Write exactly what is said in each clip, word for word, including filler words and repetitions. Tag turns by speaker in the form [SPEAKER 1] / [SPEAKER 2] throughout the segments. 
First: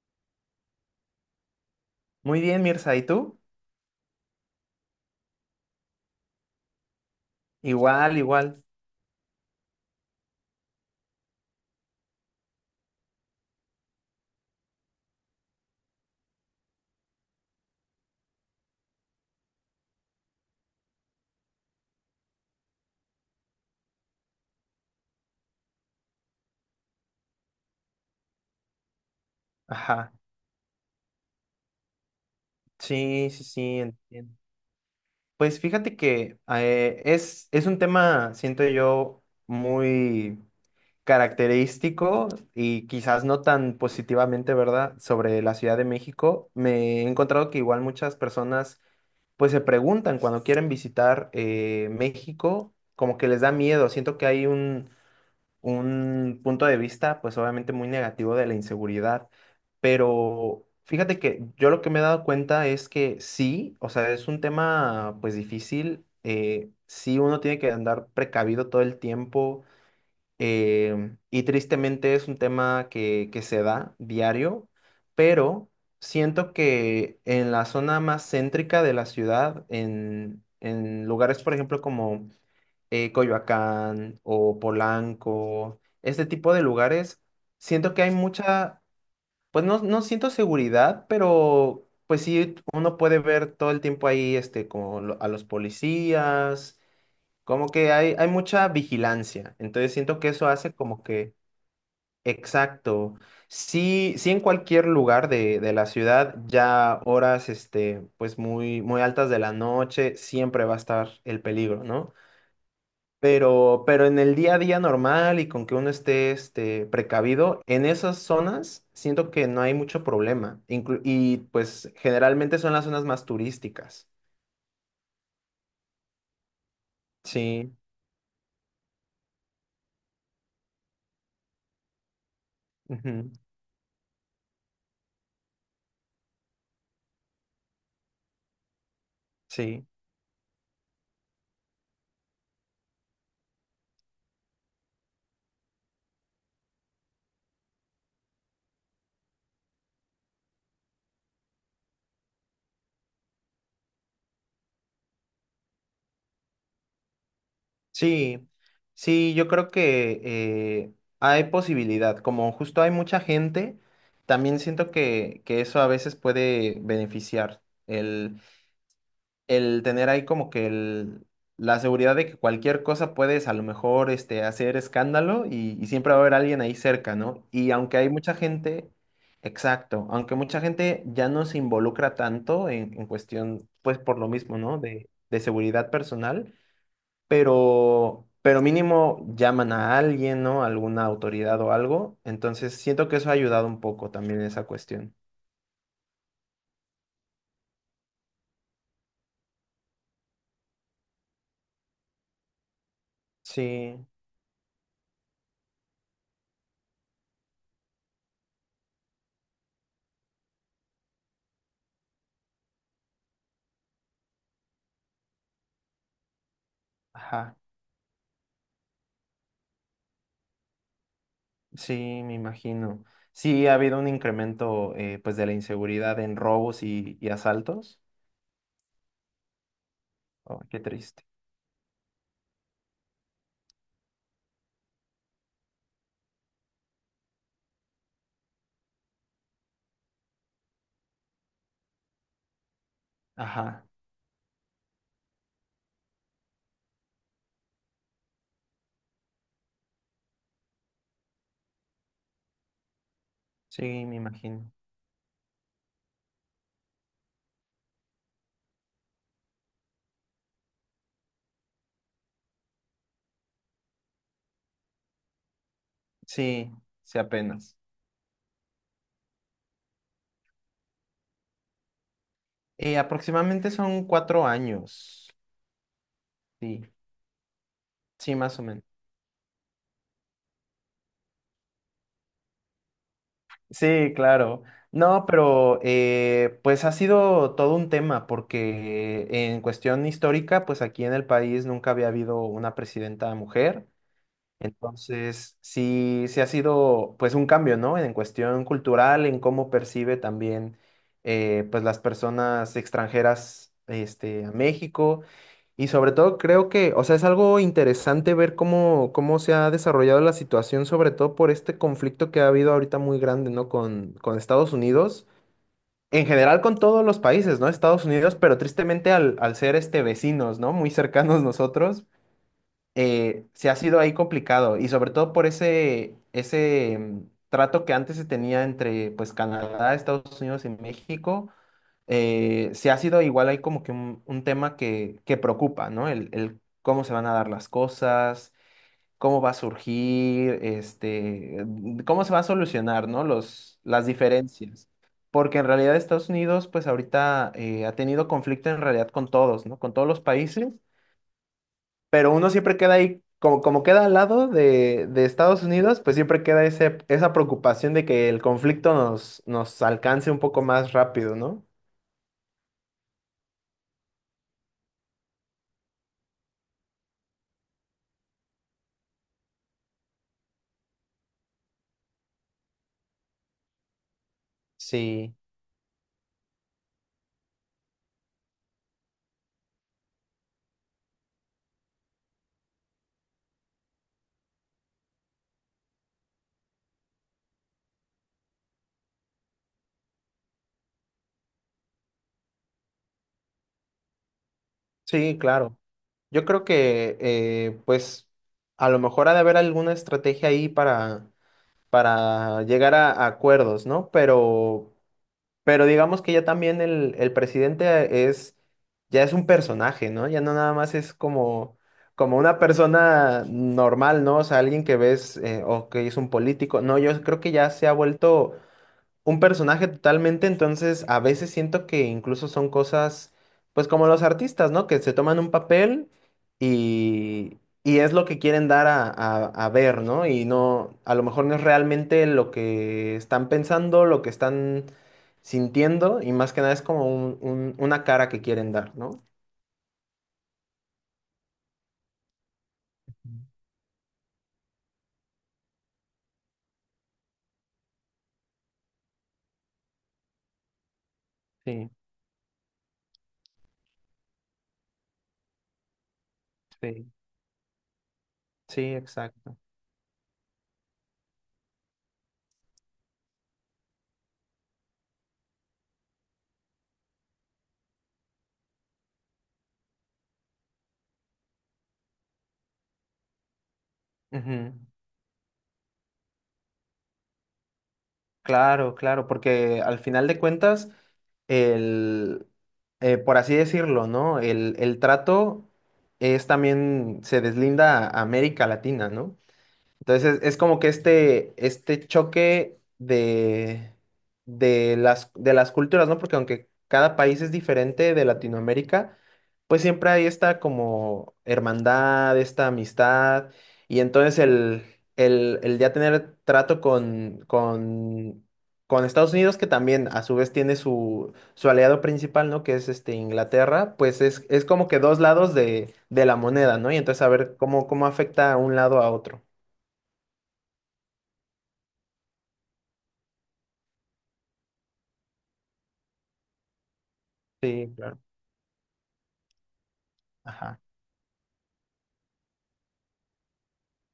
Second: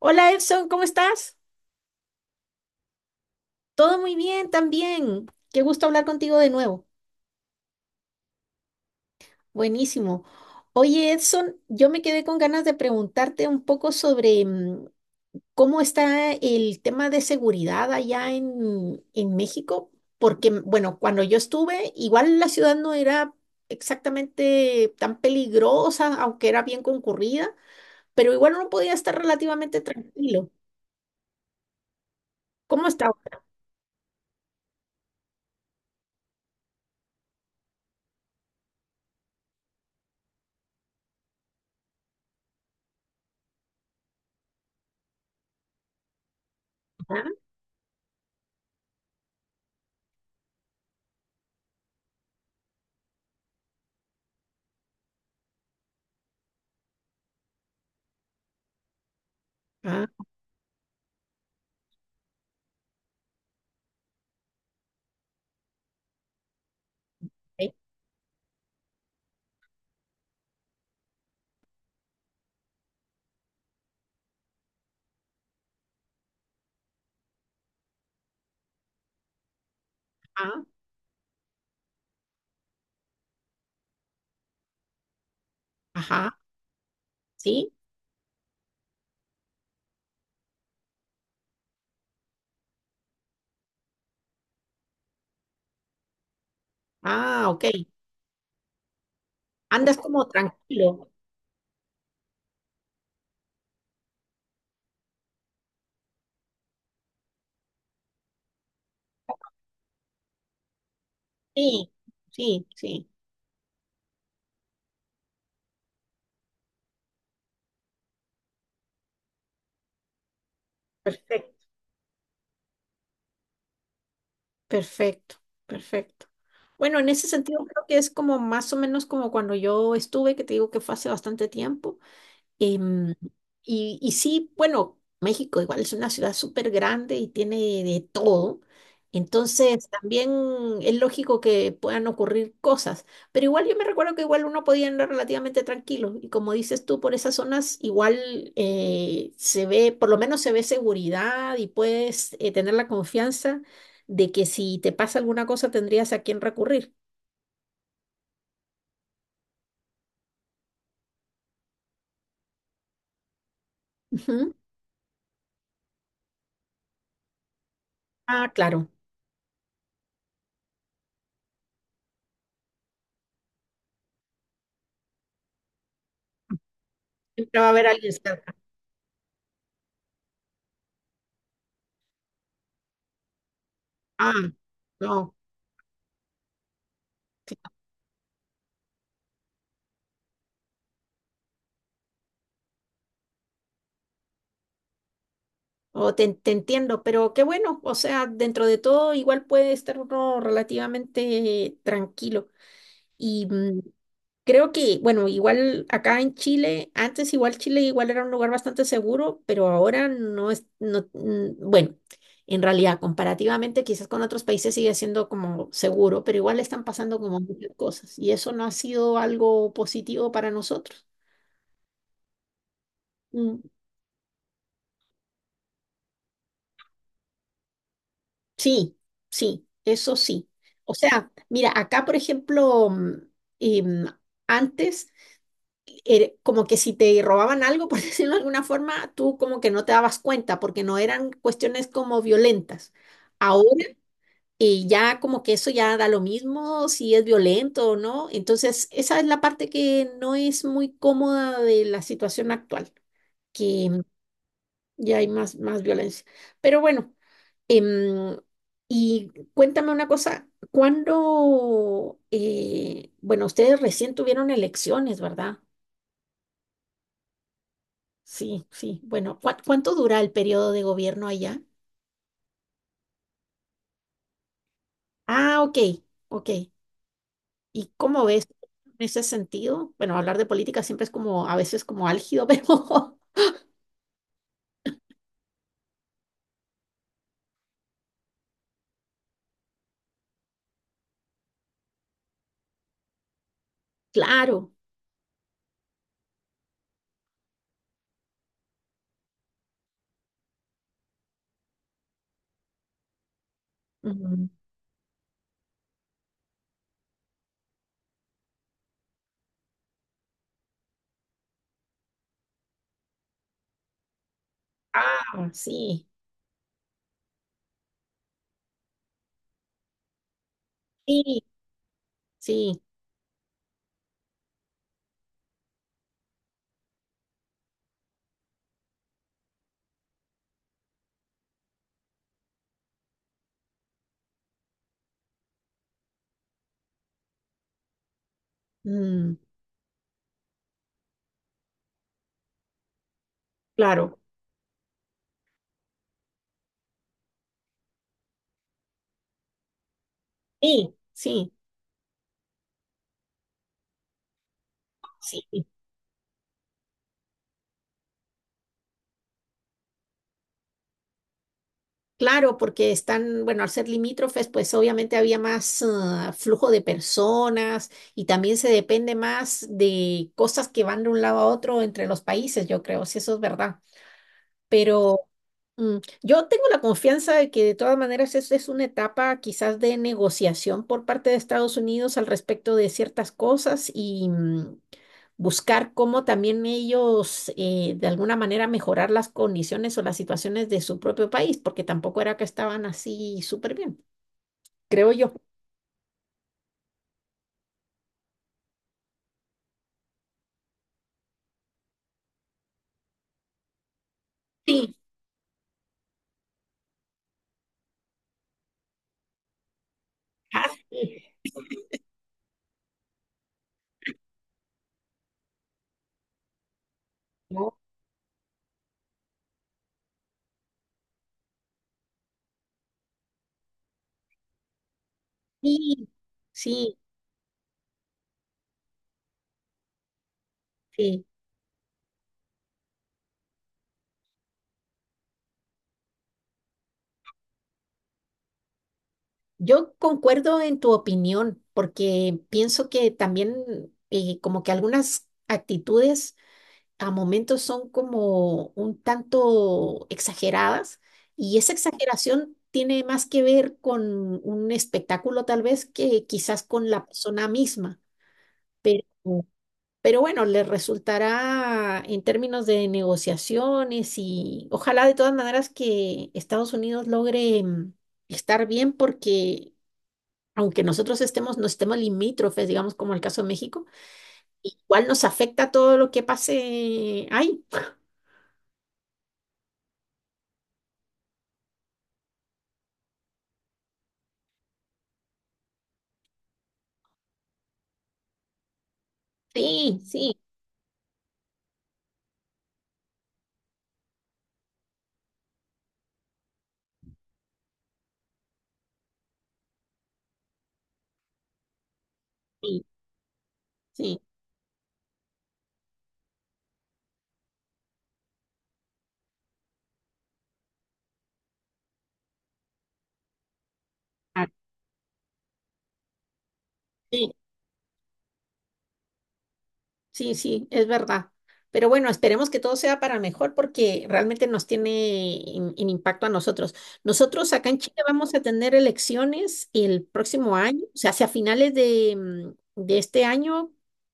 [SPEAKER 1] Hola Edson, ¿cómo estás?
[SPEAKER 2] Muy bien, Mirza, ¿y tú?
[SPEAKER 1] Todo muy bien también. Qué gusto hablar contigo de nuevo.
[SPEAKER 2] Igual, igual.
[SPEAKER 1] Buenísimo. Oye Edson, yo me quedé con ganas de preguntarte un poco sobre mm, cómo está el tema de seguridad allá en, en México, porque mm, bueno, cuando yo estuve, igual la ciudad no era exactamente tan peligrosa, aunque era bien concurrida, pero igual uno podía estar relativamente
[SPEAKER 2] Ajá.
[SPEAKER 1] tranquilo. ¿Cómo está
[SPEAKER 2] Sí,
[SPEAKER 1] ahora?
[SPEAKER 2] sí, sí, entiendo. Pues fíjate que eh, es, es un tema, siento yo, muy característico y quizás no tan positivamente, ¿verdad?, sobre la Ciudad de México. Me he
[SPEAKER 1] Ah,
[SPEAKER 2] encontrado que igual muchas personas pues se preguntan cuando quieren visitar eh, México, como que les da miedo. Siento que hay un un punto de vista, pues obviamente muy negativo de la inseguridad,
[SPEAKER 1] ah,
[SPEAKER 2] pero fíjate que yo lo que me he dado cuenta es que sí, o sea, es un tema pues difícil, eh, sí uno tiene que
[SPEAKER 1] ok.
[SPEAKER 2] andar precavido todo el tiempo em, y tristemente es un tema que, que se da diario, pero siento que en la zona más céntrica de la ciudad, en,
[SPEAKER 1] Ah,
[SPEAKER 2] en lugares, por ejemplo, como eh, Coyoacán o Polanco, este
[SPEAKER 1] ajá,
[SPEAKER 2] tipo de lugares,
[SPEAKER 1] sí.
[SPEAKER 2] siento que hay mucha, pues no, no siento seguridad, pero pues sí, uno puede ver todo el tiempo ahí este, como lo- a los policías,
[SPEAKER 1] Ah, ok.
[SPEAKER 2] como que hay, hay mucha vigilancia, entonces
[SPEAKER 1] Andas
[SPEAKER 2] siento
[SPEAKER 1] como
[SPEAKER 2] que eso hace como
[SPEAKER 1] tranquilo.
[SPEAKER 2] que, exacto, sí, sí en cualquier lugar de, de la ciudad, ya horas este, pues muy, muy altas de la noche, siempre va a estar el peligro,
[SPEAKER 1] Sí,
[SPEAKER 2] ¿no?
[SPEAKER 1] sí, sí.
[SPEAKER 2] Pero, pero en el día a día normal y con que uno esté este, precavido, en esas zonas siento que no hay mucho problema. Inclu- y
[SPEAKER 1] Perfecto.
[SPEAKER 2] pues generalmente son las zonas más turísticas.
[SPEAKER 1] Perfecto, perfecto. Bueno, en ese sentido
[SPEAKER 2] Sí,
[SPEAKER 1] creo que es como más o menos como cuando yo estuve, que te digo que fue hace bastante tiempo. Em,
[SPEAKER 2] ujú,
[SPEAKER 1] y, y sí, bueno, México igual es una ciudad súper grande y tiene de todo.
[SPEAKER 2] sí,
[SPEAKER 1] Entonces también es lógico que puedan ocurrir cosas, pero igual yo me recuerdo que igual uno podía andar relativamente tranquilo y como dices tú, por esas zonas igual eh, se ve, por lo menos se ve seguridad y puedes eh, tener la confianza de que si te pasa alguna cosa tendrías a quién recurrir.
[SPEAKER 2] sí, sí, yo creo que eh, hay posibilidad. Como justo hay mucha gente,
[SPEAKER 1] Ujú.
[SPEAKER 2] también siento que, que eso a veces puede beneficiar
[SPEAKER 1] Ah, claro,
[SPEAKER 2] el tener ahí como que el, la seguridad de que cualquier cosa puedes a lo mejor este, hacer escándalo y, y siempre va a haber alguien ahí cerca, ¿no?
[SPEAKER 1] siempre va a
[SPEAKER 2] Y
[SPEAKER 1] haber
[SPEAKER 2] aunque hay
[SPEAKER 1] alguien
[SPEAKER 2] mucha
[SPEAKER 1] cerca.
[SPEAKER 2] gente, exacto, aunque mucha gente ya no se involucra tanto en, en cuestión, pues por lo
[SPEAKER 1] Ah,
[SPEAKER 2] mismo, ¿no? De,
[SPEAKER 1] no.
[SPEAKER 2] de seguridad personal, pero, pero mínimo llaman a alguien, ¿no? Alguna autoridad o algo. Entonces siento que eso ha ayudado un poco también esa cuestión.
[SPEAKER 1] O te, te entiendo, pero qué bueno, o sea, dentro de todo igual puede estar uno relativamente tranquilo. Y mm,
[SPEAKER 2] Sí,
[SPEAKER 1] creo que, bueno, igual acá en Chile, antes igual Chile igual era un lugar bastante seguro, pero ahora no es, no, mm, bueno, en realidad comparativamente quizás con otros países sigue siendo como seguro, pero igual están pasando como
[SPEAKER 2] ajá.
[SPEAKER 1] muchas cosas y eso no ha sido algo positivo para nosotros.
[SPEAKER 2] Sí, me imagino.
[SPEAKER 1] Mm.
[SPEAKER 2] Sí, ha habido un incremento eh, pues de la inseguridad en robos y, y asaltos.
[SPEAKER 1] Sí, sí, eso sí.
[SPEAKER 2] Oh, qué
[SPEAKER 1] O
[SPEAKER 2] triste.
[SPEAKER 1] sea, mira, acá, por ejemplo, mm, em, antes, era como que si te robaban algo, por decirlo de alguna forma, tú como que no te dabas cuenta porque no eran cuestiones como violentas. Ahora,
[SPEAKER 2] Ajá,
[SPEAKER 1] eh, ya como que eso ya da lo mismo si es violento o no. Entonces, esa es la parte que no es muy cómoda de la situación actual,
[SPEAKER 2] sí,
[SPEAKER 1] que
[SPEAKER 2] me imagino.
[SPEAKER 1] y hay más, más violencia. Pero bueno, em, y cuéntame una cosa, ¿cuándo, eh, bueno, ustedes recién tuvieron elecciones, ¿verdad?
[SPEAKER 2] Sí, sí, apenas.
[SPEAKER 1] Sí, sí, bueno, ¿cuá- ¿cuánto dura el periodo de gobierno allá?
[SPEAKER 2] Eh, aproximadamente son cuatro años.
[SPEAKER 1] Ah, ok, ok.
[SPEAKER 2] Sí,
[SPEAKER 1] ¿Y cómo
[SPEAKER 2] sí,
[SPEAKER 1] ves
[SPEAKER 2] más o menos.
[SPEAKER 1] en ese sentido? Bueno, hablar de política siempre es como, a veces como álgido, pero
[SPEAKER 2] Sí, claro. No, pero eh, pues ha sido todo un tema porque en cuestión histórica, pues aquí en el país nunca había habido una presidenta mujer.
[SPEAKER 1] claro.
[SPEAKER 2] Entonces, sí, sí ha sido pues un cambio, ¿no? En cuestión cultural, en cómo percibe también eh, pues las personas extranjeras este,
[SPEAKER 1] Ujú.
[SPEAKER 2] a México. Y sobre todo creo que, o sea, es algo interesante ver cómo, cómo se ha desarrollado la situación, sobre todo por este conflicto que ha habido ahorita muy grande, ¿no? Con, con Estados Unidos.
[SPEAKER 1] Ah, sí,
[SPEAKER 2] En general con todos los países, ¿no? Estados Unidos, pero tristemente al, al ser este vecinos, ¿no? Muy cercanos
[SPEAKER 1] sí,
[SPEAKER 2] nosotros,
[SPEAKER 1] sí,
[SPEAKER 2] eh, se ha sido ahí complicado y sobre todo por ese, ese mm, trato que antes se tenía entre pues Canadá, Estados Unidos y México, eh, se ha sido igual ahí como que un, un tema que, que preocupa, ¿no? El, el cómo se van a dar las cosas,
[SPEAKER 1] mm,
[SPEAKER 2] cómo va a surgir, este, mm, cómo se va a solucionar, ¿no? Los, las
[SPEAKER 1] claro,
[SPEAKER 2] diferencias. Porque en realidad Estados Unidos, pues ahorita eh, ha tenido conflicto en realidad con todos, ¿no? Con todos los países
[SPEAKER 1] sí, sí,
[SPEAKER 2] pero uno siempre queda ahí, como, como queda al lado de, de Estados
[SPEAKER 1] sí.
[SPEAKER 2] Unidos, pues siempre queda ese, esa preocupación de que el conflicto nos, nos alcance un poco más rápido, ¿no?
[SPEAKER 1] Claro, porque están, bueno, al ser limítrofes, pues obviamente había más ah, flujo de personas y también se depende más de cosas que van de un lado a otro entre los países, yo creo, si eso es verdad. Pero
[SPEAKER 2] Sí,
[SPEAKER 1] mm, yo tengo la confianza de que de todas maneras es, es una etapa quizás de negociación por parte de Estados Unidos al respecto de ciertas cosas y mm, buscar cómo también ellos eh, de alguna manera mejorar las condiciones o las situaciones de su propio país, porque tampoco era que estaban así súper bien, creo yo.
[SPEAKER 2] sí, claro. Yo creo que, eh, pues, a lo mejor ha de haber alguna estrategia ahí para, para llegar a, a acuerdos, ¿no? Pero...
[SPEAKER 1] Sí,
[SPEAKER 2] Pero digamos que ya también el, el presidente es, ya es un personaje, ¿no? Ya no
[SPEAKER 1] ah,
[SPEAKER 2] nada más es
[SPEAKER 1] sí,
[SPEAKER 2] como, como una persona normal, ¿no? O sea, alguien que ves eh, o que es un político. No, yo creo que ya
[SPEAKER 1] ¿no?
[SPEAKER 2] se ha vuelto un personaje totalmente, entonces a veces siento que incluso son cosas, pues como los artistas, ¿no? Que se toman un
[SPEAKER 1] Sí,
[SPEAKER 2] papel
[SPEAKER 1] sí,
[SPEAKER 2] y, y es lo que quieren dar a, a- a ver, ¿no? Y no, a lo
[SPEAKER 1] sí.
[SPEAKER 2] mejor no es realmente lo que están pensando, lo que están sintiendo, y más que nada es como un- un- una cara que quieren dar, ¿no?
[SPEAKER 1] Yo concuerdo en tu opinión, porque pienso que también eh, como que algunas actitudes a momentos son como un tanto exageradas y esa
[SPEAKER 2] Sí,
[SPEAKER 1] exageración tiene más que ver con un espectáculo tal vez que quizás con la
[SPEAKER 2] sí,
[SPEAKER 1] persona misma,
[SPEAKER 2] sí,
[SPEAKER 1] pero,
[SPEAKER 2] exacto.
[SPEAKER 1] pero bueno, le resultará en términos de negociaciones y ojalá de todas maneras que Estados Unidos logre mm, estar bien porque aunque nosotros estemos, no estemos limítrofes, digamos como el caso de México,
[SPEAKER 2] Ujú.
[SPEAKER 1] igual nos afecta todo lo que pase ahí.
[SPEAKER 2] Claro, claro, porque al final de cuentas, el, eh, por así decirlo, ¿no? El, el trato es también, se deslinda a América Latina, ¿no?
[SPEAKER 1] Sí,
[SPEAKER 2] Entonces
[SPEAKER 1] sí,
[SPEAKER 2] es, es como que este, este choque de, de las, de las culturas, ¿no? Porque aunque cada país es diferente de Latinoamérica, pues siempre hay esta como hermandad, esta
[SPEAKER 1] sí,
[SPEAKER 2] amistad, y
[SPEAKER 1] sí,
[SPEAKER 2] entonces el, el, el ya tener trato con, con, con Estados Unidos, que también a su vez tiene su, su aliado principal, ¿no? Que es este Inglaterra, pues es,
[SPEAKER 1] ah,
[SPEAKER 2] es como que dos lados de, de la moneda, ¿no? Y entonces a
[SPEAKER 1] sí,
[SPEAKER 2] ver cómo, cómo afecta a un lado a otro.
[SPEAKER 1] sí, sí, es verdad. Pero bueno, esperemos que todo sea para mejor porque realmente nos tiene en, en impacto a nosotros. Nosotros acá en
[SPEAKER 2] Sí,
[SPEAKER 1] Chile
[SPEAKER 2] claro.
[SPEAKER 1] vamos a tener elecciones el próximo
[SPEAKER 2] Ajá,
[SPEAKER 1] año, o sea, hacia finales de, mm, de este año,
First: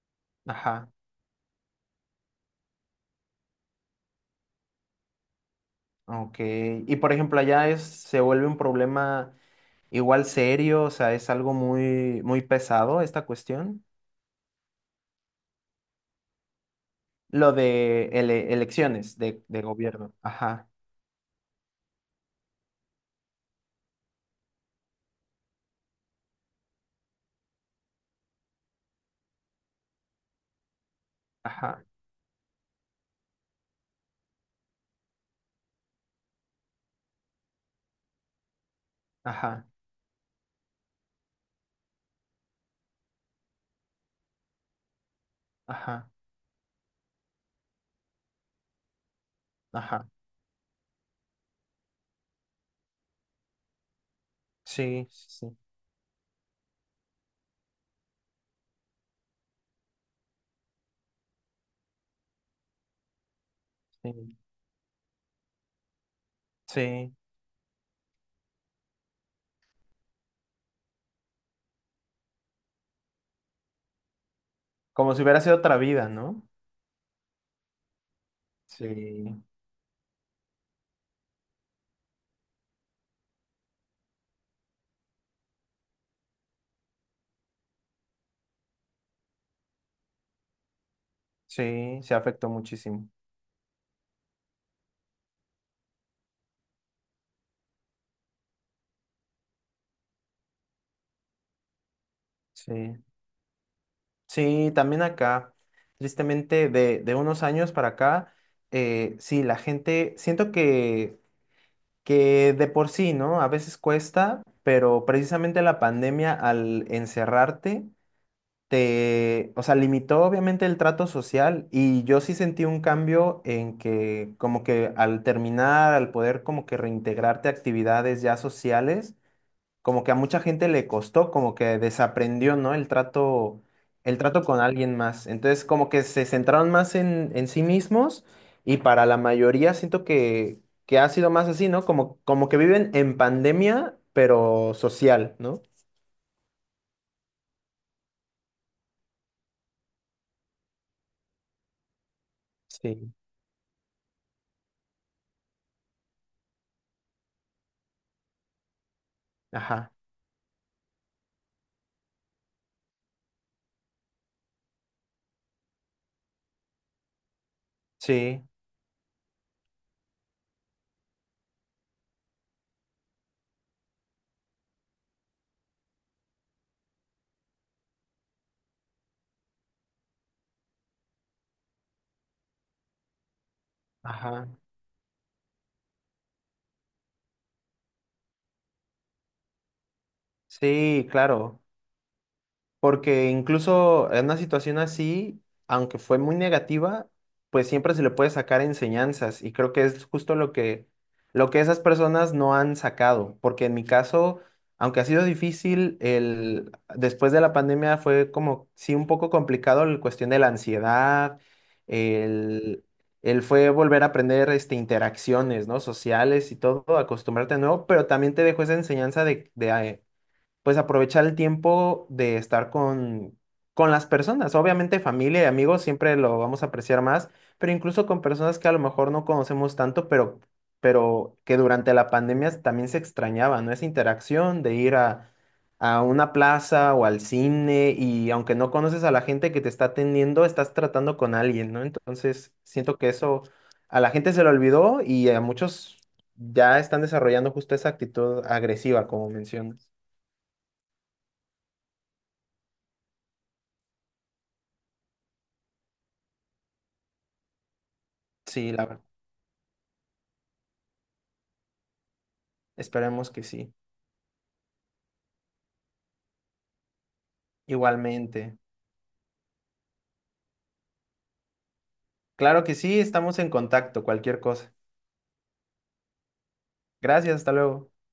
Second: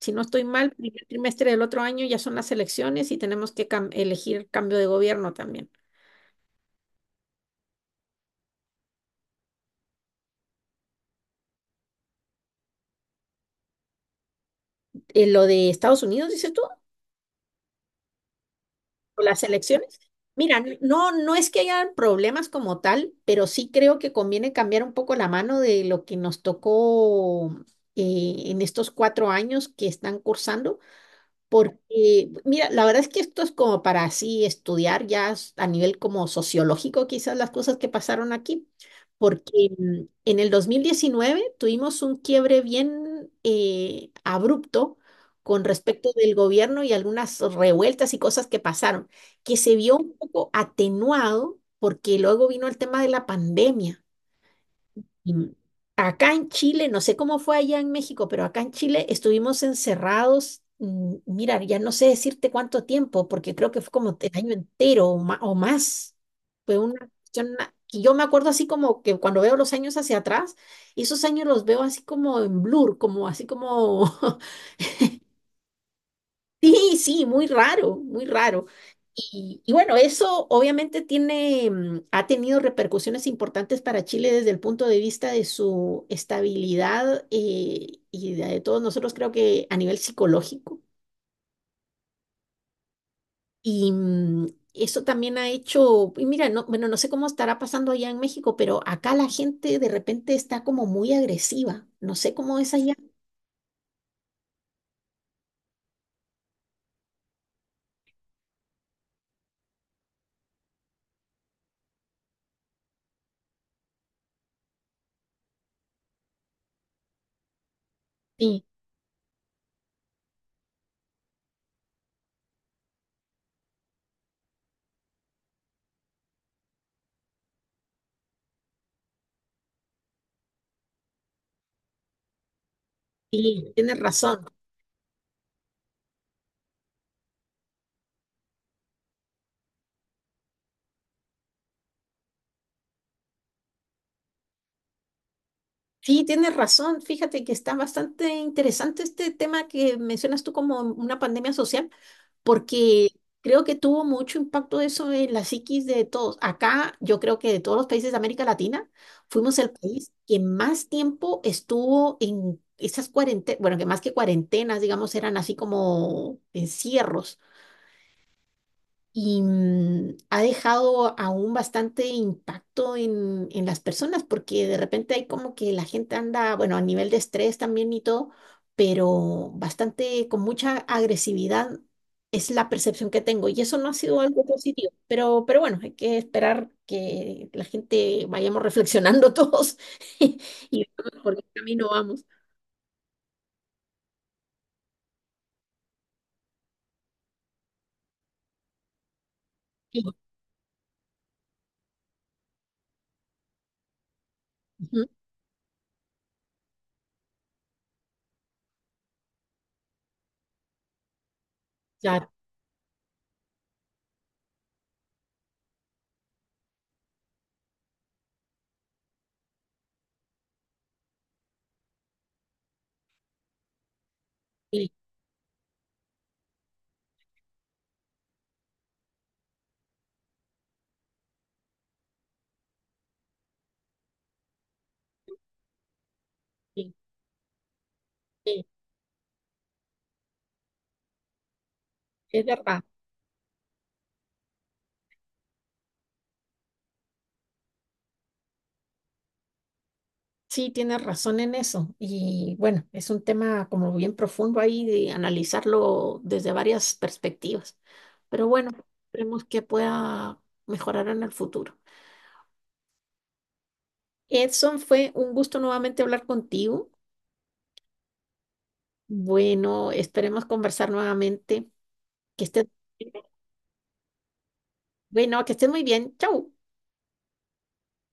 [SPEAKER 1] si no estoy mal,
[SPEAKER 2] ajá.
[SPEAKER 1] primer trimestre del otro año ya son las elecciones y tenemos que cam- elegir cambio de gobierno también.
[SPEAKER 2] Ok. Y por ejemplo, allá es, se vuelve un problema igual serio, o sea, es algo muy, muy pesado esta cuestión.
[SPEAKER 1] eh, lo de Estados Unidos, dices tú,
[SPEAKER 2] Lo de ele- elecciones
[SPEAKER 1] o las
[SPEAKER 2] de, de
[SPEAKER 1] elecciones.
[SPEAKER 2] gobierno.
[SPEAKER 1] Mira,
[SPEAKER 2] Ajá,
[SPEAKER 1] no, no es que haya problemas como tal, pero sí creo que conviene cambiar un poco la mano de lo que nos tocó eh, en estos cuatro años que están cursando
[SPEAKER 2] ajá,
[SPEAKER 1] porque, mira, la verdad es que esto es como para así estudiar ya s- a nivel como sociológico quizás las cosas que pasaron aquí, porque
[SPEAKER 2] ajá,
[SPEAKER 1] mm, en el dos mil diecinueve tuvimos un quiebre bien eh, abrupto con respecto
[SPEAKER 2] ajá,
[SPEAKER 1] del gobierno y algunas revueltas y cosas que pasaron, que se vio
[SPEAKER 2] ajá.
[SPEAKER 1] un poco atenuado porque luego vino el tema de la pandemia.
[SPEAKER 2] Sí,
[SPEAKER 1] Mm,
[SPEAKER 2] sí,
[SPEAKER 1] Acá en Chile, no sé cómo fue allá en México, pero acá en Chile estuvimos encerrados, mm, mira, ya no sé decirte cuánto tiempo, porque creo que fue como el
[SPEAKER 2] sí.
[SPEAKER 1] año entero o, ma- o más. Fue una
[SPEAKER 2] Sí.
[SPEAKER 1] cuestión a- que yo me acuerdo así como que cuando veo los años hacia atrás, y esos años los veo así como en blur, como así como
[SPEAKER 2] Como si hubiera sido otra vida, ¿no?
[SPEAKER 1] Sí, sí, muy raro, muy raro.
[SPEAKER 2] Sí,
[SPEAKER 1] Y, y bueno, eso obviamente tiene, mm, ha tenido repercusiones importantes para Chile desde el punto de vista de su estabilidad eh, y de, de todos nosotros, creo que a nivel psicológico.
[SPEAKER 2] sí, se afectó muchísimo.
[SPEAKER 1] Y mm, eso también ha hecho, y mira, no, bueno, no sé cómo estará pasando allá en México, pero acá la gente de repente está como muy agresiva. No sé cómo
[SPEAKER 2] Sí.
[SPEAKER 1] es allá.
[SPEAKER 2] Sí, también acá, tristemente, de, de unos años para acá, eh, sí, la gente, siento que, que de por sí, ¿no? A veces cuesta, pero precisamente la pandemia al encerrarte,
[SPEAKER 1] Sí,
[SPEAKER 2] te, o sea, limitó obviamente el trato social y yo sí sentí un cambio en que como que al terminar, al poder como que reintegrarte a actividades ya sociales, como que a mucha gente le costó, como que desaprendió, ¿no? El trato,
[SPEAKER 1] sí, tienes
[SPEAKER 2] el trato
[SPEAKER 1] razón.
[SPEAKER 2] con alguien más. Entonces, como que se centraron más en, en sí mismos y para la mayoría siento que, que ha sido más así, ¿no? Como, como que viven en pandemia, pero social, ¿no?
[SPEAKER 1] Sí, tienes razón. Fíjate que está bastante interesante este tema que mencionas tú como una pandemia social, porque
[SPEAKER 2] Sí.
[SPEAKER 1] creo que tuvo mucho impacto eso en la psiquis de todos. Acá, yo creo que de todos los países de América Latina, fuimos el
[SPEAKER 2] Ajá.
[SPEAKER 1] país que más tiempo estuvo en esas cuarentenas, bueno, que más que cuarentenas, digamos, eran así como encierros
[SPEAKER 2] Sí.
[SPEAKER 1] y mm, ha dejado aún bastante impacto en, en las personas, porque de repente hay como que la gente anda, bueno, a nivel de estrés también y todo, pero bastante con mucha agresividad es la percepción que tengo y eso no ha sido algo
[SPEAKER 2] Ajá.
[SPEAKER 1] positivo, pero, pero bueno, hay que esperar que la gente vayamos reflexionando todos y
[SPEAKER 2] Sí,
[SPEAKER 1] veamos por qué
[SPEAKER 2] claro.
[SPEAKER 1] camino vamos.
[SPEAKER 2] Porque incluso en una situación así, aunque fue muy negativa, pues siempre se le puede sacar enseñanzas y creo que
[SPEAKER 1] Sí,
[SPEAKER 2] es justo lo que, lo que esas personas no han sacado, porque en mi caso, aunque ha
[SPEAKER 1] ujú,
[SPEAKER 2] sido difícil, el, después de la pandemia fue como, sí, un poco complicado la cuestión de la ansiedad,
[SPEAKER 1] claro,
[SPEAKER 2] el, el fue volver a aprender este, interacciones, ¿no? sociales y todo, acostumbrarte a nuevo, pero también te dejó esa enseñanza de, de, pues aprovechar el tiempo de estar con, con las personas.
[SPEAKER 1] sí,
[SPEAKER 2] Obviamente familia y amigos siempre lo vamos a apreciar más, pero incluso con personas que a lo mejor no conocemos tanto, pero, pero que durante la pandemia también se extrañaba, ¿no? Esa interacción de ir a, a una
[SPEAKER 1] sí,
[SPEAKER 2] plaza o al cine y aunque
[SPEAKER 1] sí,
[SPEAKER 2] no conoces a la gente que te está atendiendo, estás tratando con alguien, ¿no?
[SPEAKER 1] es
[SPEAKER 2] Entonces
[SPEAKER 1] verdad.
[SPEAKER 2] siento que eso a la gente se lo olvidó y a muchos... Ya están desarrollando justo esa actitud agresiva, como mencionas.
[SPEAKER 1] Sí, tienes razón en eso. Y bueno, es un tema como bien profundo ahí de analizarlo desde varias perspectivas. Pero bueno,
[SPEAKER 2] Sí, la verdad.
[SPEAKER 1] esperemos que pueda mejorar en el futuro.
[SPEAKER 2] Esperemos que sí.
[SPEAKER 1] Edson, fue un gusto nuevamente hablar contigo.
[SPEAKER 2] Igualmente.
[SPEAKER 1] Bueno, esperemos conversar nuevamente. Que
[SPEAKER 2] Claro
[SPEAKER 1] estés,
[SPEAKER 2] que sí, estamos en contacto, cualquier cosa.
[SPEAKER 1] bueno, que estés muy bien. Chau.
[SPEAKER 2] Gracias, hasta luego.